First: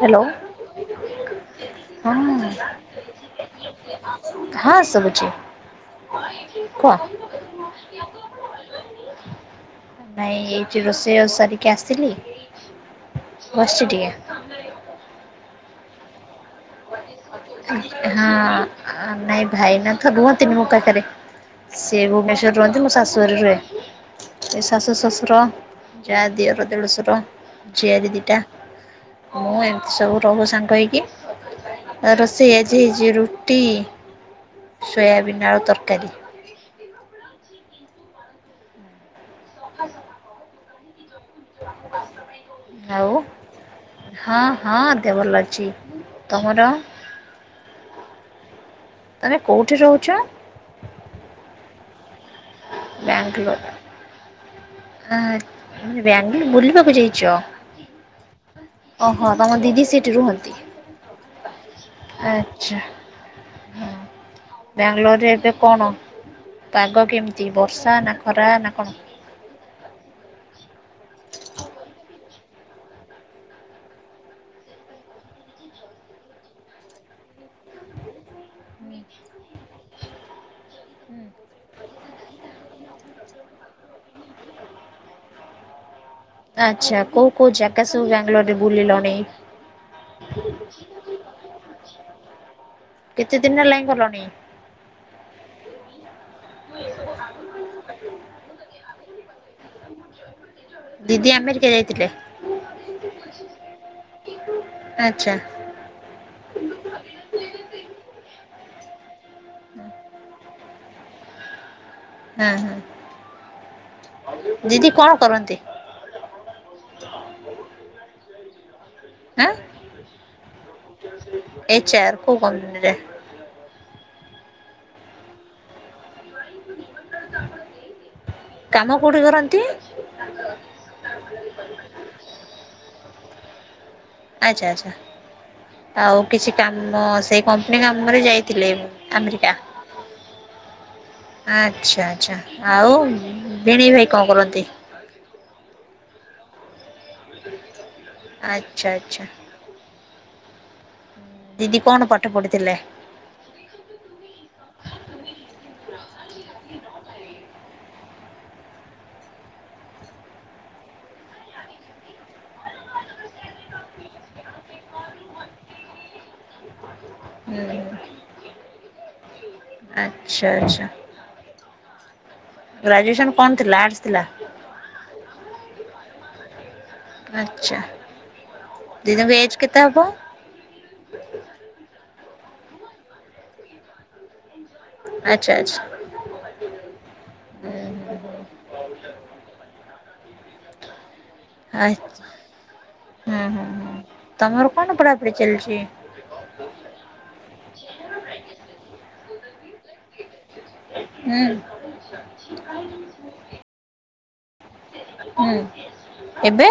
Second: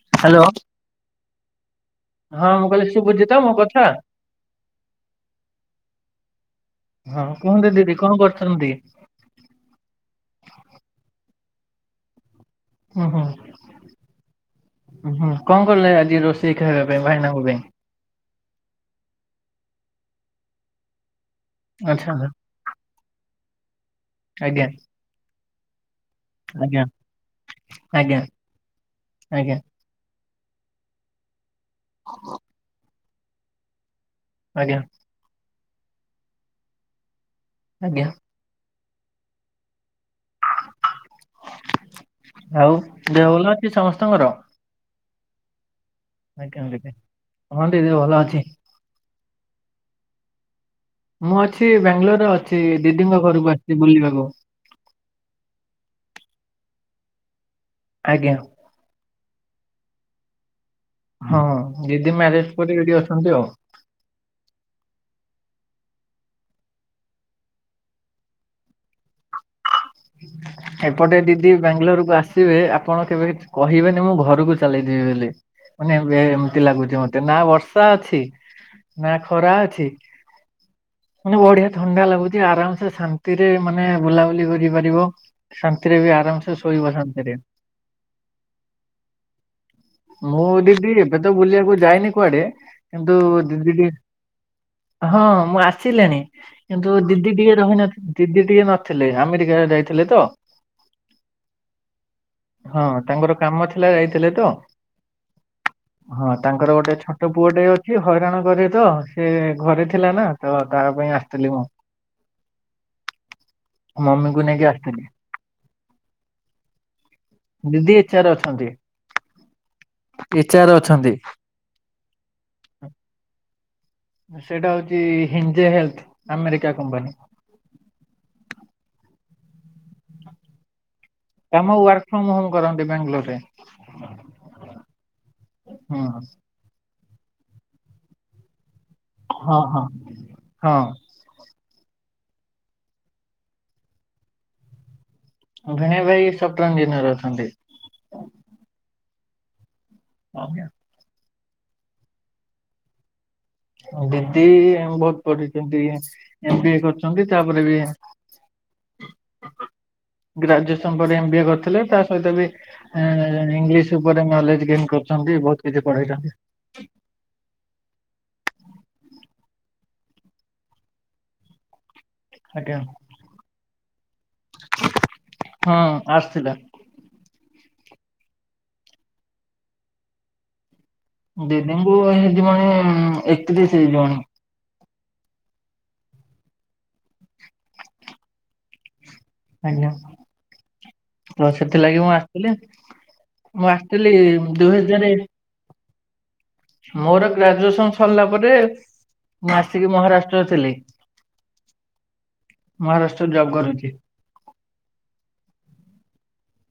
Hello. ହଁ ମୁଁ କହିଲି ଶୁଭୁଛି ତ ମୋ କଥା ହଁ ଶୁଭୁଛି। କୁହ? ହଁ କୁହନ୍ତୁ ଦିଦି କଣ କରୁଛନ୍ତି? ନାଇଁ ଏଇଠି ରୋଷେଇ ସାରିକି ଆସିଲି ହୁଁ ହୁଁ ବସିଛି ଟିକେ। ହୁଁ କଣ କଲେ ଆଜି ରୋଷେଇ ଖାଇବା ପାଇଁ ଭାଇନା ହୋ ପାଇଁ? ହଁ ନାଇଁ ଭାଇ ନାଥ ରୁହନ୍ତିନି ମୋ ପାଖରେ ସେ ଆଚ୍ଛା ଭୁବନେଶ୍ୱର ରୁହନ୍ତି ମୋ ଶାଶୁ ଘରେ ରୁହେ ଆଜ୍ଞା ଶାଶୁ ଶ୍ୱଶୁର ଯା ଦିଅର ଆଜ୍ଞା ଦେଢ଼ଶୁର ଝିଆରୀ ଆଜ୍ଞା ଦିଇଟା ଆଜ୍ଞା ମୁଁ ଏ ସବୁ ରହୁ ସାଙ୍ଗ ହେଇକି ଆ ରୋଷେଇ ଆଜି ହେଇଛି ରୁଟି ଆଜ୍ଞା। ସୋୟାବିନ୍ ଆଳୁ ତରକାରୀ। ଆଜ୍ଞା। [unintelligible] ଆଉ ଦେହ ଭଲ ଅଛି ସମସ୍ତଙ୍କର? ହଁ ହଁ ଦେହ ଭଲ ଅଛି। ତମର [unintelligible] ହଁ ଦିଦି ଭଲ ଅଛି। ଆରେ କଉଠି ରହୁଛ? ମୁଁ ଅଛି ବାଙ୍ଗାଲୋରରେ ଅଛି ଦିଦିଙ୍କ ଘରକୁ ଆସିଛି ବୁଲିବାକୁ। ଆ ବିଆଙ୍ଗଲୋର ବୁଲିବାକୁ ଜାଇଚ? ଆଜ୍ଞା। ଅହ ତମ ଦିଦି ସେଇଠି ରୁହନ୍ତି। ହଁ ଦିଦି ମ୍ୟାରେଜ ପରେ ଆଚ୍ଛା ଏଇଠି ଅଛନ୍ତି ଆଉ। ବ୍ୟାଙ୍ଗଲୋରରେ ଏବେ କଣ ପାଗ କେମିତି ବର୍ଷା ନା ଖରା ନା କଣ? [unintelligible] ଏପଟେ ଦିଦି ବାଙ୍ଗାଲୋରକୁ ଆସିବେ ଆପଣ କେବେ କିଛି କହିବେନି ମୁଁ ଘରକୁ ଚାଲିଯିବି ବୋଲି। ମାନେ ବେ ଏମିତି ଲାଗୁଚି ମତେ ନା ବର୍ଷା ଅଛି। ନା ଖରା ଅଛି। ମାନେ ବଢିଆ ଥଣ୍ଡା ଲାଗୁଚି ଆରାମ ସେ ଶାନ୍ତିରେ ମାନେ ବୁଲାବୁଲି କରି ପାରି ରିବ ଶାନ୍ତିରେ ବି ଆରାମ ଆଚ୍ଛା କୋଉ କୋଉ ଜାଗା ସବୁ ବାଙ୍ଗାଲୋର ରେ ବୁଲିଲଣି? ମୁଁ ଦିଦି ଏବେ ତ ବୁଲିବାକୁ ଯାଇନି କୁଆଡେ କିନ୍ତୁ କେତେ ଦିନ ଦିଦି ହେଲାଣି ଟିକେ ଗଲଣି? ହଁ ମୁଁ ଆସିଲିଣି କିନ୍ତୁ ଦିଦି ଟିକେ ରହିନ ଦିଦି ଟିକେ ନଥିଲେ ଆମେରି କା ଯାଇଥିଲେ ତ। ଦିଦି ଆମେରିକା ଯାଇଥିଲେ? ହଁ ତାଙ୍କର କାମ ଥିଲା ଯାଇଥିଲେ ତ। ଆଛା। ହଁ ତାଙ୍କର ଗୋଟେ ଛୋଟ ପୁଅ ଟେ ଅଛି ହଇରାଣ କରେ ତ ସେ ଘରେ ଥିଲା ନା ତ ତାହା ପାଇଁ ଆସିଥିଲି ମୁଁ। ହଁ ହଁ। ଗୁ ନେଇକି ଦିଦି ଆସିଥିଲି କଣ କରନ୍ତି? ଦିଦି ଏଚ୍ ଆ ର ଅଛନ୍ତି। ଆଁ ଏଚ ଆର ଅଛନ୍ତି। ଏଚ ଆର କଉ କମ୍ପାନୀରେ? ସେଇଟା ହଉଛି ହିଞ୍ଜେ ହେଲ୍ଥ ଆମେରିକା କମ୍ପାନୀ। କାମ କୋଉଠି କରନ୍ତି? କାମ ୱାର୍କ ଫ୍ରମ ହୋମ କରନ୍ତି ବାଙ୍ଗାଲୋରରେ। ଆଚ୍ଛା ଆଚ୍ଛା ହୁଁ ଆଉ କିଛି କାମ ସେଇ କମ୍ପାନୀ କାମରେ ଯାଇଥିଲେ। ଆମେରିକା। ହଁ ହଁ ହଁ ଆଚ୍ଛା ଆଚ୍ଛା ଆଉ ଭିଣେଇ ଭାଇ କଣ କରନ୍ତି? ଭିଣେଇ ଭାଇ ଏଇ ସଫ୍ଟର ଇଞ୍ଜିନିୟର ଅଛନ୍ତି। ଆଚ୍ଛା ଆଚ୍ଛା। ଓ ଜ୍ଞା। ଦିଦି କଣ ପାଠ ପଢିଥିଲେ? ଦିଦି ବହୁତ ପଢିଛନ୍ତି ଏମ ବି ଏ କରିଛନ୍ତି ତାପରେ ବି ଗ୍ରାଜୁଏସନ ପରେ ଏମ ବି ଏ କରିଥିଲେ ତା ସହିତ ବି ଏଁ ଇଂଲିଶ ଉପରେ ନଲେଜ ଗେନ୍ କରୁଛନ୍ତି ବହୁତ କିଛି ପଢେଇଛନ୍ତି। ହୁଁ। ଆଛା ଆଛା। ଆଜ୍ଞା ଗ୍ରାଜୁଏସନ କଣ ଥିଲା ଆଟସ୍ ଥିଲା। ହଁ ଆର୍ଟ୍ସ ଥିଲା। ଆଛା ଦିଦିଙ୍କୁ ଏଜ କେତେ ହବ? ଦିଦିଙ୍କୁ ହେଇଯିବଣି ଏକତିରିଶି ହେଇଯିବଣି। ଆଛା ଆଛା। ହୁଁ ହୁଁ। ଆଜ୍ଞା। ଆଉ ସେଥିଲାଗି ମୁଁ ଆସିଥିଲି ମୁଁ ଆସିଥିଲି ଦୁଇ ହଜାରେ ଚାଲିଚି। ମୋର ଗ୍ରାଜୁଏସନ ସରିଲା ପରେ ମୁଁ ଆସିକି ମହାରାଷ୍ଟ୍ରରେ ଥିଲି। ହୁଁ ମହାରାଷ୍ଟ୍ରରେ ଜବ କରୁଚି। ହୁଁ ଏବେ।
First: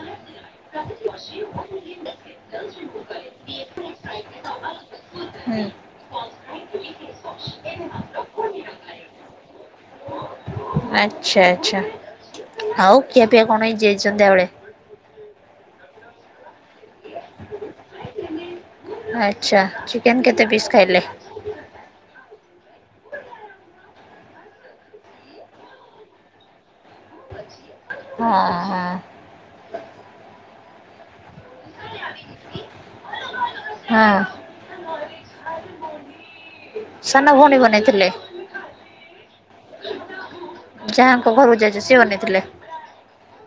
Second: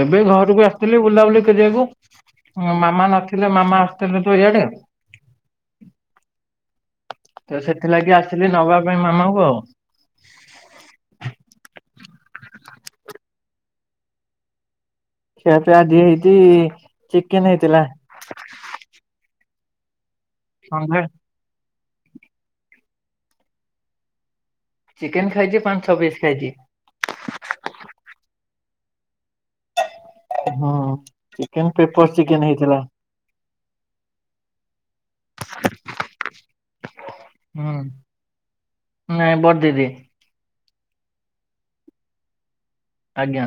ଏବେ ଘରକୁ ଆସିଥିଲି ବୁଲାବୁଲି କରିବାକୁ ମାମା ନଥିଲେ [inaudible] ମାମା ଆସୁଥିଲେ ତ ଇଆଡେ? ହୁଁ। ତ ସେଥିଲାଗି ଆସିଲି ନବା ପାଇଁ ମାମାଙ୍କୁ ଆଉ। ଆଛା ଆଛା ଆଉ ଖିଆ ପିଆ କଣ ହେଇଚି ଆଜି ସନ୍ଧ୍ୟାବେଳେ? ଖିଆ ପିଆ ଆଜିି ହେଇଛି ଚିକେନ ହେଇଥିଲା। ଆଛା ଚିକେନ କେତେ ପିସ୍ ସନ୍ଧ୍ୟା ଖାଇଲେ? ଚିକେନ ଖାଇଛି ପାଞ୍ଚ ଛ ପିସ୍ ଖାଇଛି। ହଁ ହଁ। ହଁ ଚିକେନ ପେପର୍ ଚିକେନ ହେଇଥିଲା। ହଁ। ସାନ ଭଉଣୀ ହୁଁ ବନେଇଥିଲେ? ନାଇଁ ବଡ ଦିଦି ଯାହାଙ୍କ ଘରକୁ ଯାଇଚ ସିଏ ବନେଇଥିଲେ? ଆଜ୍ଞା।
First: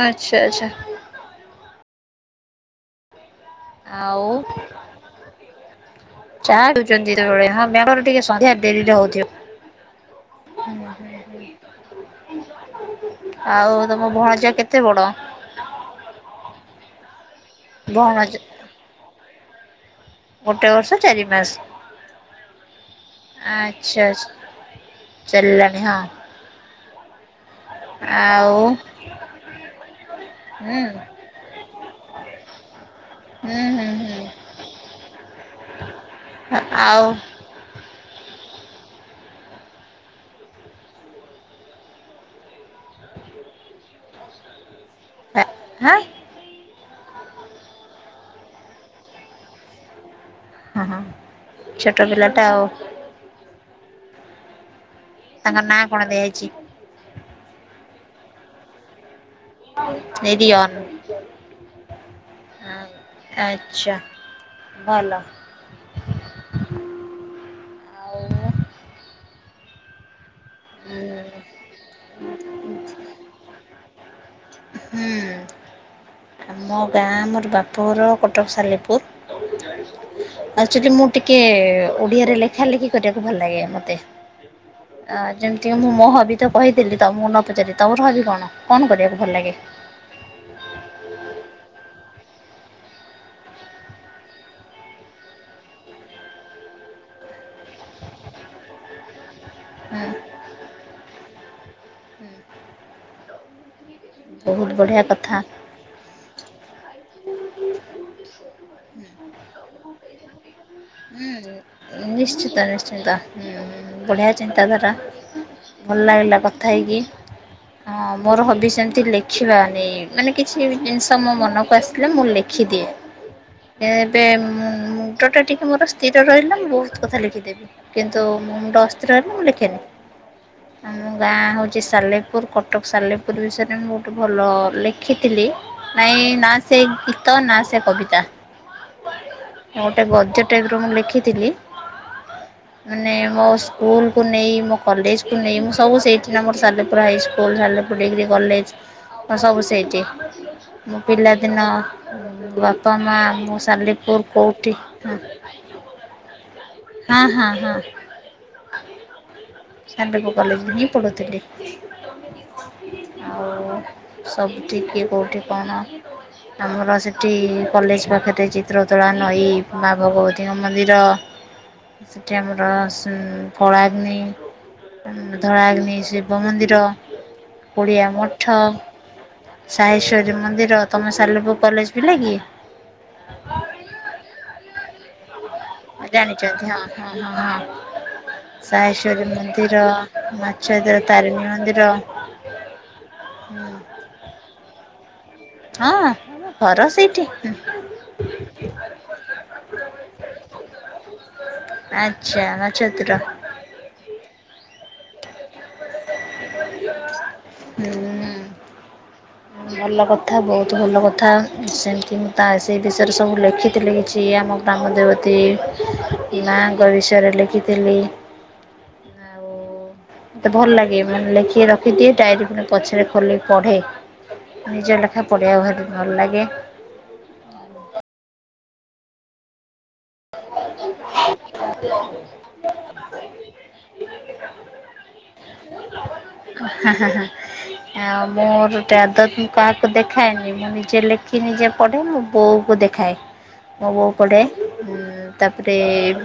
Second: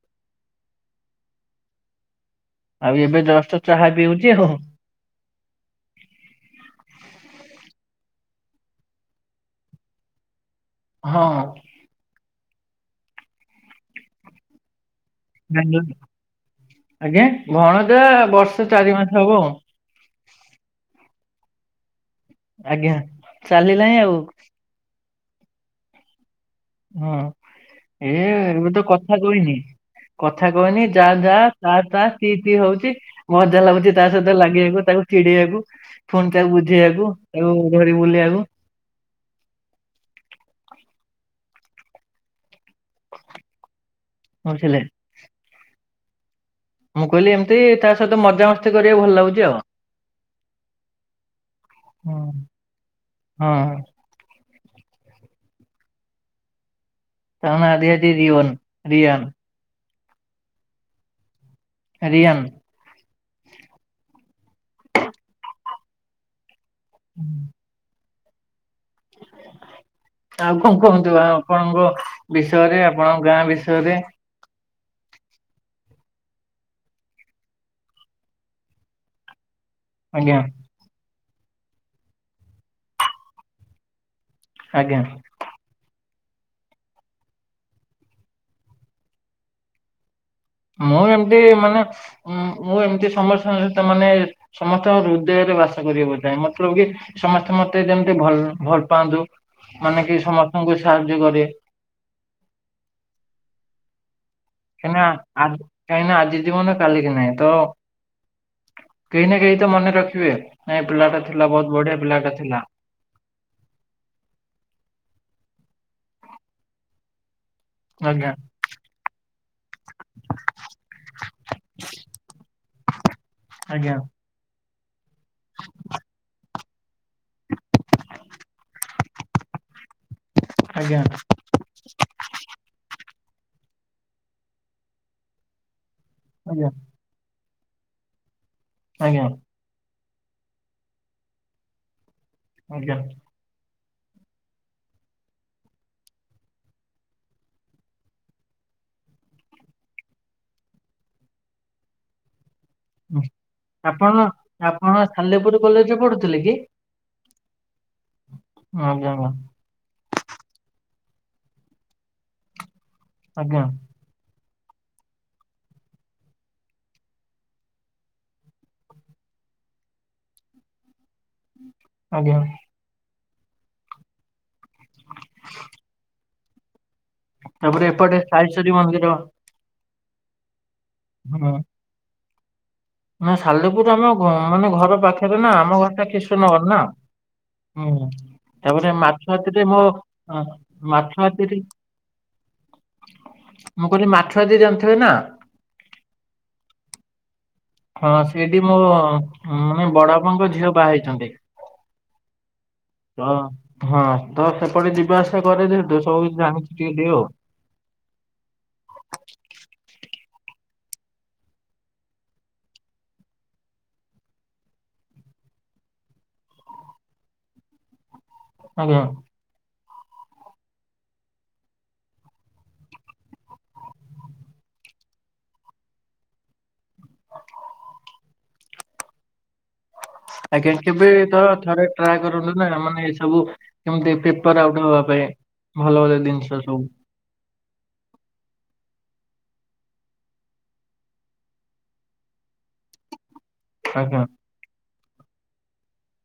ଆଛା ଆଛା। ଆଉ ଏବେ ଜଷ୍ଟ୍ ଆଉ। ଚାହା ଦଉଛନ୍ତି ଯେତବେଳେ ହଁ ବେଙ୍ଗ ର ଟିକେ ସନ୍ଧ୍ୟା ଡେରିରେ ହଉଥିବ। ହଁ। ଆଉ ତମ ଭଣଜା କେତେ ବଡ? ବେଙ୍ଗଲୋ ଆଜ୍ଞା ଭଣଜା ଭଣଜ ବର୍ଷେ ଚାରି ମାସ ହବ। ଗୋଟେ ବର୍ଷ ଚାରି ମାସ ଆଜ୍ଞା। ଚାଲିଲାଣି ଆଛା ଆଛା। ଆଉ ଚାଲାଣି ହଁ। ହଁ ଏ ଆଉ ଏବେ ତ କଥା କହିନି କଥା ହୁଁ କହନି ଯା ଯା। ତା ତା ତି ତୀ ହଉଛି। ହୁଁ ମଜା ହୁଁ ଲାଗୁଛି ତା ହୁଁ ସହିତ ଲାଗିବାକୁ ତାକୁ ଛିଡେଇବାକୁ ଫୁଣି ତାକୁ ଆଉ ବୁଝେଇବାକୁ। ଆଉ ଧରି ବୁଲ ଆକୁ। ପହଞ୍ଚିଲେ। ନା ହଁ। ମୁଁ କହିଲି ଏମିତି ତା ସହିତ ମଜାମସ୍ତି କରିବାକୁ ଭଲ ଲାଗୁଛି ଆଉ। ହ ହଁ ଛୋଟ ହୁଁ, ପିଲା ଟା ଆଉ। ହଁ। ତାଙ୍କ ନାଁ କଣ ଦିଆଇଛି? ତା ନା ଆଦି ଆଦି ଜିରିଓନ ରିଓନ। ରିଓନ। ରିଅନ୍। ଆଚ୍ଛା ଭଲ। ହୁଁ ଆଉ ହ ଆଉ କଣ କୁହନ୍ତୁ ହୁଁ ଆପଣଙ୍କ ବିଷୟରେ ଆପଣଙ୍କ ଗାଆଁ ବିଷୟରେ? ହୁଁ। ଆ ମୋ ଗାଆଁ ମୋର ବାପଘର କଟକ ସାଲେପୁର ଆଜ୍ଞା ଆଉ ଯଦି ମୁଁ ଟିକେ ଓଡିଆରେ ଲେଖାଲେଖି କରିବାକୁ ଭଲ ଲାଗେ ମତେ। ଆଜ୍ଞା। ଅ-ଅ ଯେମିତି ମୁଁ ମୋ ହବି ତ କହିଦେଲି ତ ମୁଁ ନ ପଚାରି ତମର ହବି କଣ, କଣ କରିବାକୁ ଭଲ ଲାଗେ? ମୁଁ ଏମିତି ମାନେ ମୁଁ-ମୁଁ ଏମିତି ସମସ୍ତଙ୍କ ସହିତ ମାନେ ସମସ୍ତଙ୍କ ହୃଦୟରେ ବାସ କରିବାକୁ ଚାହେଁ, ମତଲବ କି ସମସ୍ତେ ମତେ ଯେମିତି ଭଲ୍ ଭଲ ପାଆନ୍ତୁ ମାନେ କି ସମସ୍ତଙ୍କୁ ସାହାଯ୍ୟ କରେ। ହୁଁ ବହୁତ କାହିଁନା ବଢ଼ିଆ ଆ କଥା କାହିଁକିନା ଆଜି ଜୀବନ କାଲିକି ନାହିଁ ତ କେହି ନା କେହି ତ ମନେ ରଖିବେ ନାଇଁ ଏ ପିଲାଟା ଥିଲା ବହୁତ ବଢିଆ ପିଲାଟା ଥିଲା। ହୁଁ-ଉଁ-ଉଁ-ଉଁ ବଢ଼ିଆ ଚିନ୍ତାଧାରା ଭଲ ଲାଗିଲା କଥା ହେଇକି। ହଁ-କ-ଅ ଆଜ୍ଞା ମୋର ହବି ସେମତି ଲେଖିବା ନି ମାନେ କିଛି ଜିନିଷ ମୋ ମନକୁ ଆସିଲା ମୁଁ ଲେଖ୍ ଖିଦିଏ, ଆଜ୍ଞା ଏବେ ମୁଁ-ମୁଁ ଟିକେ ମୋର ସ୍ଥିର ରହିଲେ ମୁଁ ବହୁତ କଥା ଲେଖିଦେବି କିନ୍ତୁ ମୁଁ ମୁଣ୍ଡ ଅସ୍ଥିର ରହିଲେ ମୁଁ ଲେଖେନି। ଆଜ୍ଞା ଆମ ଗାଁ ହଉ ଛି ସାଲେପୁର କଟକ ସାଲେପୁର ବିଷୟରେ ମୁଁ ଗୋଟେ ଭଲ-ଅ-ଅ ଲେଖିଥିଲି। ନାଇଁ ନା ଆଜ୍ଞା ସେ ଗୀତ ନା ସେ କବିତା। ଆଜ୍ଞା। ଗୋଟେ ଗଦ୍ୟ ଟାଇପର ମୁଁ ଲେଖିଥିଲି ଆଜ୍ଞା ମାନେ ମୋ ସ୍ ସ୍କୁଲକୁ ନେଇ ମୋ କଲେଜକୁ ନେଇ ମୁଁ ସବୁ ସେଇଠି ନା ମୋର Salepur high school Salepur degree college. ହଁ ସବୁ ସେଇଠି ମୋ ପିଲାଦିନ ବାପ ବାପା ହୁଁ। ମାଆ ମୁଁ ଆପଣ ସାାଲେପୁର କୋଉଠି ଆପଣ ସାଲେପୁର କଲେଜରେ ପଢୁଥିଲେ କି? ହାଁ-ହାଁ-ହାଁ। ଆଉ କଣ? ସାଲେପୁର କଲେଜରେ ହିଁ ପଢୁଥିଲି। ଆଜ୍ଞା। ସବଜି କି କୋଉଠି କଣ ଆମର ସେଠି କଲେଜ ପାଖରେ ଚିତ୍ରତୋଳା ନଈ ମାଆ ଭଗବତୀଙ୍କ ମନ୍ଦିର ଆଜ୍ଞା। ସେଠି ଆମର ସ୍ ଫଳାଗ୍ନି ଧଳାଗ୍ନି, ଶିବ ମନ୍ଦିର, ତାପରେ ଓଡ଼ିଆ ଏପଟେ ମଠ ସାଇଶ୍ଵରୀ ମନ୍ଦିର ସାହେଶ୍ଵରୀ ମନ୍ଦିର ତମେ ହୁଁ। ସାଲପୁର କଲେଜ ପିଲା କି? ନା ସାଲେପୁର ଆମ ଘ ମାନେ ଘର ପାଖ୍ [inaudible] ଆମ ଘରଟା କିଶନ ଜାଣିଛନ୍ତି ନଗର ନା ହଁ ହଁ ହଁ ହଁ ହୁଁ। ତାପରେ ସାହେଶ୍ଵରୀ ମାଛୁଆତିରେ ମନ୍ଦିର ମୋ ଅଁ ମାଛଧର ତାରିଣୀ ମାଛୁଆତିରେ ମନ୍ଦିର ହଁ ମୁଁ କହିଲି ମାଛୁଆତି ଜାଣିଥିବେ ନା? ହଁ ଆମ ଘର ସେଇଠି। ହଁ ସେଇଠି ମୋ-ଅ-ଅ ମାନେ ବଡ ବାପାଙ୍କ ଝିଅ ବାହା ହେଇଛନ୍ତି। ଆଚ୍ଛା, ମାଛୁଆତିର। ତ ହଁ, ତ ସେପଟେ ଯିବା ଆସିବା କରେ ଯେହେତୁ ସବୁ କିଛି ଜଣିଛି ଟିକେ-ଟିକେ ଆଉ। ହୁଁ। ଭଲ କଥା ବହୁତ ଭଲ କଥା ସେମିତି ମୁଁ ତା ସେଇ ବିଷୟରେ ସବୁ ଲେଖିଥିଲି କିଛି ଆମ ଗ୍ରାମ ଦେବତୀ ମାଙ୍କ ବିଷୟରେ ଲେଖିଥିଲି। ଆଜ୍ଞା। ଆଉ ମତେ ଭଲ ଲାଗେ ମାନେ ଲେଖିକ ରଖିଦିଏ ଡାଏରୀ ପୁଣି ପଛରେ ଖୋଲି ପଢେ। ନିଜ ଲେଖା ପଢିବା ଭାରି ଭଲ ଲାଗେ। ଆଜ୍ଞା କେବେ ତ ଥରେ ଟ୍ରାଏ କରନ୍ତୁ ନା ମାନେ ଏ ସବୁ କେମିତି ପେପର ଆଉଟ୍ ହବା ପାଇଁ ଭଲ ଭଲ ଜିନ ହାଁ ହାଁ ହାଁ। ଆଉ ମୋର ଗୋଟେ ଆଦତ ମୁଁ କାହାକୁ ଦେଖାଏନି ମୁଁ ନିଜେ ଲେଖି ନିଜେ ପଢେ ମୋ ବୋଉ କୁ ଦେ ଖାଏ ମୋ ବୋଉ ଆଜ୍ଞା ପଡ଼େ। ଉଁ ତାପରେ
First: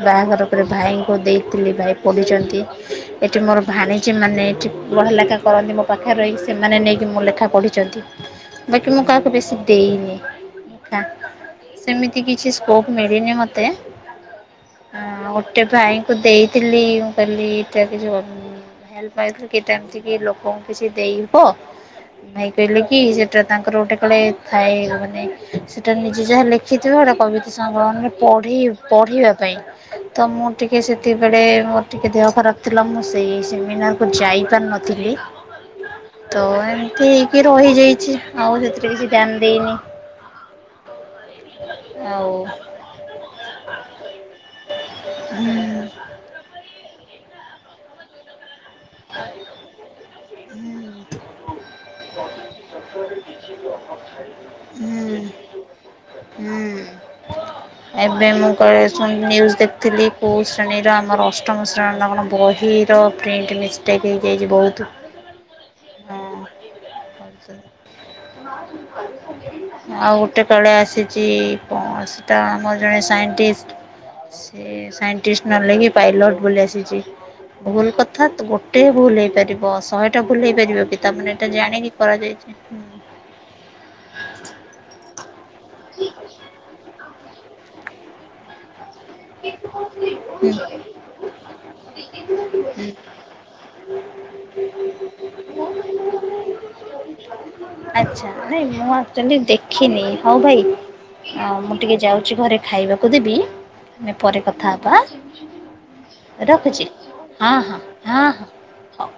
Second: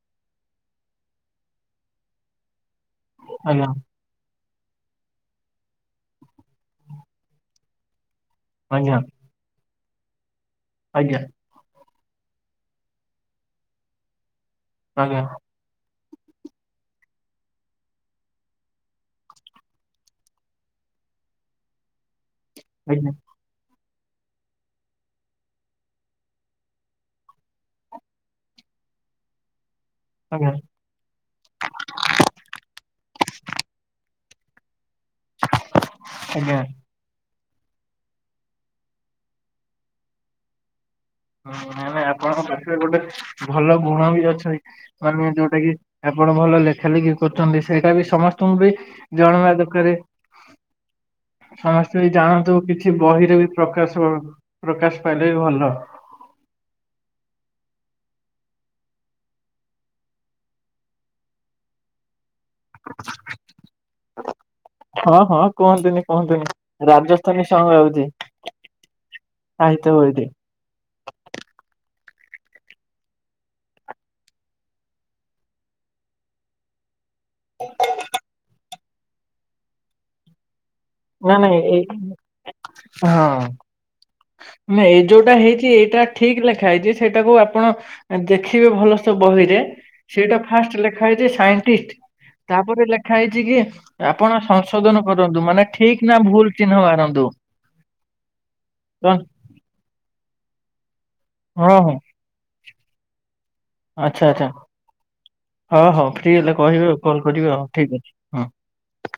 ବାହାଘର ପରେ ଭାଇଙ୍କୁ ଦେଇଥିଲି ଭାଇ ପଢ଼ିଛନ୍ତି। ଏଠି ମୋର ଆଜ୍ଞା ଭାଣିଜୀମାନେ ଏଠି ପୂହ ଲେଖା କରନ୍ତି ମୋ ପାଖରେ ରହିକି ସେମାନେ ନେଇକି ମୋ ଲେଖା ପଢ଼ିଛନ୍ତି ବାକି ଆଜ୍ଞା ମୁଁ କାହା କୁ ବେଶୀ ଦେଇନି କା ଆଜ୍ଞା ସେମିତି କିଛି ସ୍କୋପ ମିଳିନି ମତେ ଆ ଆଜ୍ଞା ଗୋଟେ ଭାଇଙ୍କୁ ଦେଇଥିଲି ମୁ କହିଲି କିଛି ହେଲ୍ପ ପାଇଥିଲି ଏଟା ଏମିତି ଲୋକଙ୍କୁ କିଛି ଦେଇ ହବ ଭାଇ କହିଲେ କି ଆଜ୍ଞା। ସେ ସେଟା ତାଙ୍କର ଗୋଟେ କଳେ ଥାଏ ମାନେ ସେଇଟା ନିଜେ ଯାହା ଲେଖିଥିବ ଗୋଟେ କବିତା ସଂଗଳନରେ ପଢ଼େଇ ପଢିବା ପାଇଁ ତ ମୁଁ ଆଜ୍ଞା ଟିକେ ସେତବେଳେ ମୋର ଟିକେ ଦେହ ଖରାପ ଥିଲା ମୁଁ ସେଇ ସେମିନାର କୁ ଯାଇ ପରିନଥିଲି ତ ଆଜ୍ଞା ଠିକି ରହିଯାଇଛି ଆଉ ସେଥିରେ କିଛି ଧ୍ୟାନ ଦେଇନି। ହୁଁ ନାଇ ନାଇଁ ଆଉ ଆପଣଙ୍କ ପାଖରେ ଗୋଟେ ଭଲ ଗୁଣ ବି ଅଛି। ମାନେ ହୁଁ ଯୋଉଟା କି ଆପଣ ଭଲ ଲେଖା ଲେଖି କରୁଛନ୍ତି ସେଇଟା ବି ସମସ୍ତଙ୍କୁ ବି ଜଣଙ୍ଗ ଦରକାରେ ହୁଁ ସମସ୍ତ ସେ ଜାଣନ୍ତୁ କିଛି ବହିରେ ବି ପ୍ରକାଶ ପ୍ରକାଶ ହୁଁ ପାଇଲେ ବି ଭଲ। ହୁଁ। ଏବେ ମୁଁ କାଳେ ନ୍ୟୁଜ ଦେଖଥିଲି କୋଉ ଶ୍ରେଣୀର ଆମର ଅଷ୍ଟମ ଶ୍ରେଣୀର କଣ ବହି ହିର ପ୍ରିଣ୍ଟ ମିଷ୍ଟେକ୍ ହେଇଯାଇଛି ବହୁତ। ହଁ ହଁ। କୁହନ୍ତୁନି ହଁ କୁହନ୍ତୁନି ରାଜସ୍ଥାନୀ ସଂଙ୍ଗ ଆଉଛି। ଆଉ ଗୋଟେ କାଳେ ଆସିଛି ସେଟା ଆମର ଜଣେ ସାଇଣ୍ଟିଷ୍ଟି ସେ ସାଇଣ୍ଟିଷ୍ଟି ନେଲେଖି ପାଇଲଟ୍ ବୋଲି ଆସିଛି। ଭୁଲ କଥା ତ ଗୋଟେ ଭୁଲ ହେଇପାରିବ ଶହେଟା ଭୁଲ ହେଇପାରିବ କି? ତା ନା ମାନେଏଟା ନାଇଁ ଏଇ ଜାଣିକି କରାଯାଇଛି। ହଁ। ନା ଏଇ ଯୋଉଟା ହେଇଛି ଏଇଟା ଠିକ ଲେଖା ହେଇଛି ସେଇଟାକୁ ଆପଣ ଦେଖିବେ ଭଲ ବହିରେ ସେଟା ହୁଁ ଫାଷ୍ଟ ଲେଖା ହେଇଛି ସାଇଣ୍ଟିଷ୍ଟି ତାପରେ ଲେଖା ହେଇଛି କି? ଆପଣ ସଂଶୋଧନ କରନ୍ତୁ ମାନେ ଠିକ ନା ଭୁଲ ଚିହ୍ନ ମାରନ୍ତୁ। ଆଚ୍ଛା ନାଇ ମୁଁ ଆଚୁଲି ଦେଖିନି ହଉ ଭାଇ ଆ ହଁ ମୁଁ ହଁ ଟିକେ ଯାଉ ଛି ଘରେ ଖାଇବାକୁ ଦେବି। ଆମେ ଆଚ୍ଛା ପରେ ଆଚ୍ଛା କଥା ହେବା ହଁ ହଉ ଫ୍ରି ହେଲେ କହିବେ ରଖୁଛି। ଆଉ କଲ୍ କରିବେ ହଁ ଆଉ ହଁ ଠିକ୍ ଅଛି। ହଁ ହଁ ହଁ। ହଉ।